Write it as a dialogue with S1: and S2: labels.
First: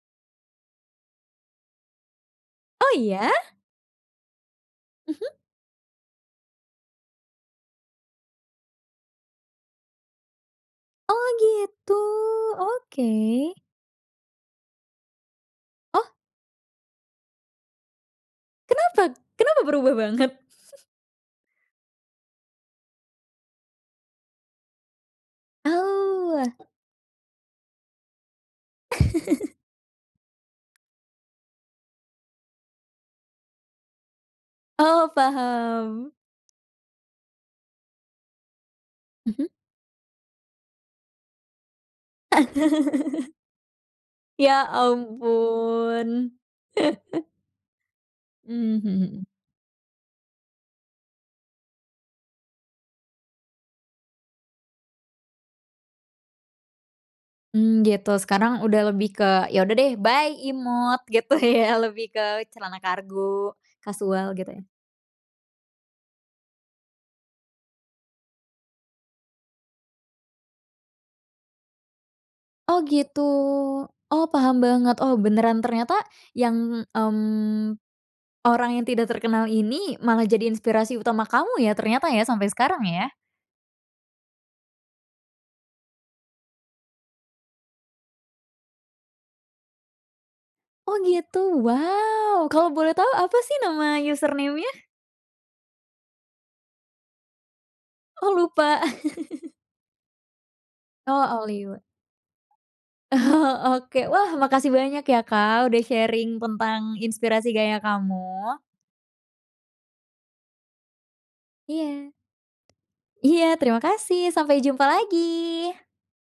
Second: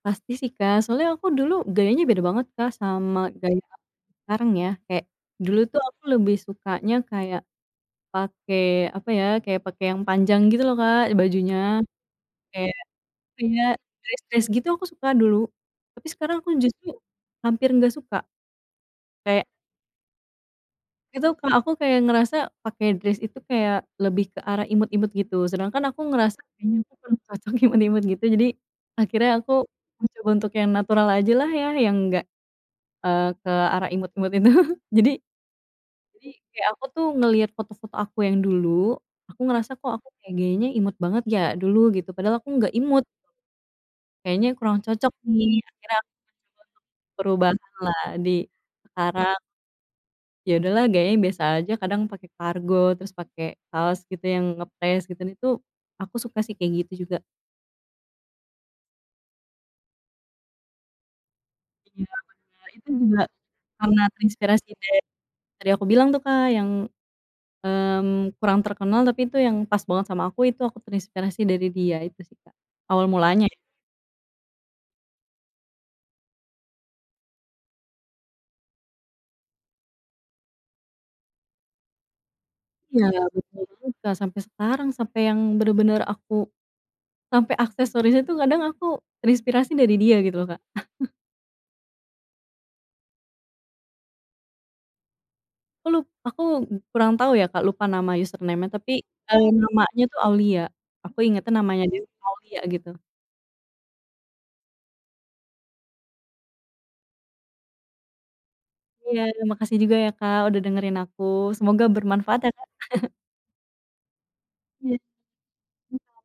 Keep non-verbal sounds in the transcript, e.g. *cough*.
S1: Pasti sih Kak, soalnya aku dulu gayanya beda banget Kak,
S2: Oh
S1: sama
S2: iya?
S1: gaya aku yang sekarang ya. Kayak
S2: Mhm.
S1: dulu tuh aku lebih sukanya kayak, pakai apa ya, kayak pakai yang panjang gitu loh Kak
S2: Oh,
S1: bajunya.
S2: gitu,
S1: Kayak,
S2: oke.
S1: iya, dress dress gitu aku suka dulu, tapi
S2: Oh.
S1: sekarang aku justru hampir nggak suka.
S2: Kenapa
S1: Kayak
S2: kenapa berubah banget? *chuckles*
S1: itu Kak, aku kayak ngerasa pakai dress itu kayak lebih ke arah imut-imut gitu. Sedangkan aku
S2: Oh,
S1: ngerasa
S2: wah.
S1: kayaknya aku kurang cocok imut-imut gitu, jadi akhirnya aku
S2: *chuckles*
S1: mencoba untuk yang natural ajalah ya, yang enggak e ke arah imut-imut itu.
S2: Oh,
S1: Jadi,
S2: paham.
S1: jadi kayak aku tuh ngelihat foto-foto aku yang dulu, aku
S2: Mhm.
S1: ngerasa kok aku kayak gayanya imut banget ya dulu, gitu. Padahal aku nggak imut.
S2: *chuckles*
S1: Kayaknya
S2: Ya
S1: kurang cocok nih, akhirnya
S2: ampun.
S1: aku mencoba untuk
S2: *chuckles*
S1: perubahanlah di
S2: Mmm, mhm.
S1: sekarang. Iya udahlah gayanya biasa aja kadang pakai kargo, terus pakai kaos gitu yang ngepres, gitu, itu, aku suka sih kayak gitu juga.
S2: Mmm gitu, sekarang udah lebih ke ya udah deh, "bye imut!" Gitu ya? Lebih
S1: Iya
S2: ke
S1: bener,
S2: celana
S1: itu juga
S2: kargo,
S1: karena
S2: kasual gitu ya?
S1: terinspirasi dari tadi aku bilang tuh Kak, yang mmm kurang terkenal, tapi itu yang pas banget sama aku, itu aku terinspirasi dari dia, itu sih Kak.
S2: Oh
S1: Awal
S2: gitu,
S1: mulanya ya.
S2: oh paham banget. Oh beneran, ternyata yang mmm, orang yang tidak terkenal ini malah jadi inspirasi utama kamu ya, ternyata ya, sampai sekarang ya?
S1: Iya, betul juga, sampai sekarang, sampai yang bener-bener aku, sampai aksesorisnya itu kadang aku terinspirasi dari dia gitu loh Kak.
S2: Oh
S1: *chuckles*
S2: gitu, wow! Kalau boleh tahu apa sih nama username-nya?
S1: Aku lup aku kurang tahu ya Kak, lupa nama
S2: Oh,
S1: username nya
S2: lupa?
S1: tapi e
S2: *chuckles*
S1: namanya tuh Aulia.
S2: Oh,
S1: Aku ingetnya
S2: Aulia.
S1: namanya dia tuh Aulia gitu.
S2: Oh, oke. Wah, makasih banyak ya Kak, udah sharing tentang inspirasi gaya kamu.
S1: Iya, terima kasih juga ya Kak, udah dengerin aku. Semoga
S2: Iya.
S1: bermanfaat ya Kak. *chuckles*
S2: Iya, terima kasih. Sampai jumpa
S1: Iya,
S2: lagi.
S1: siap.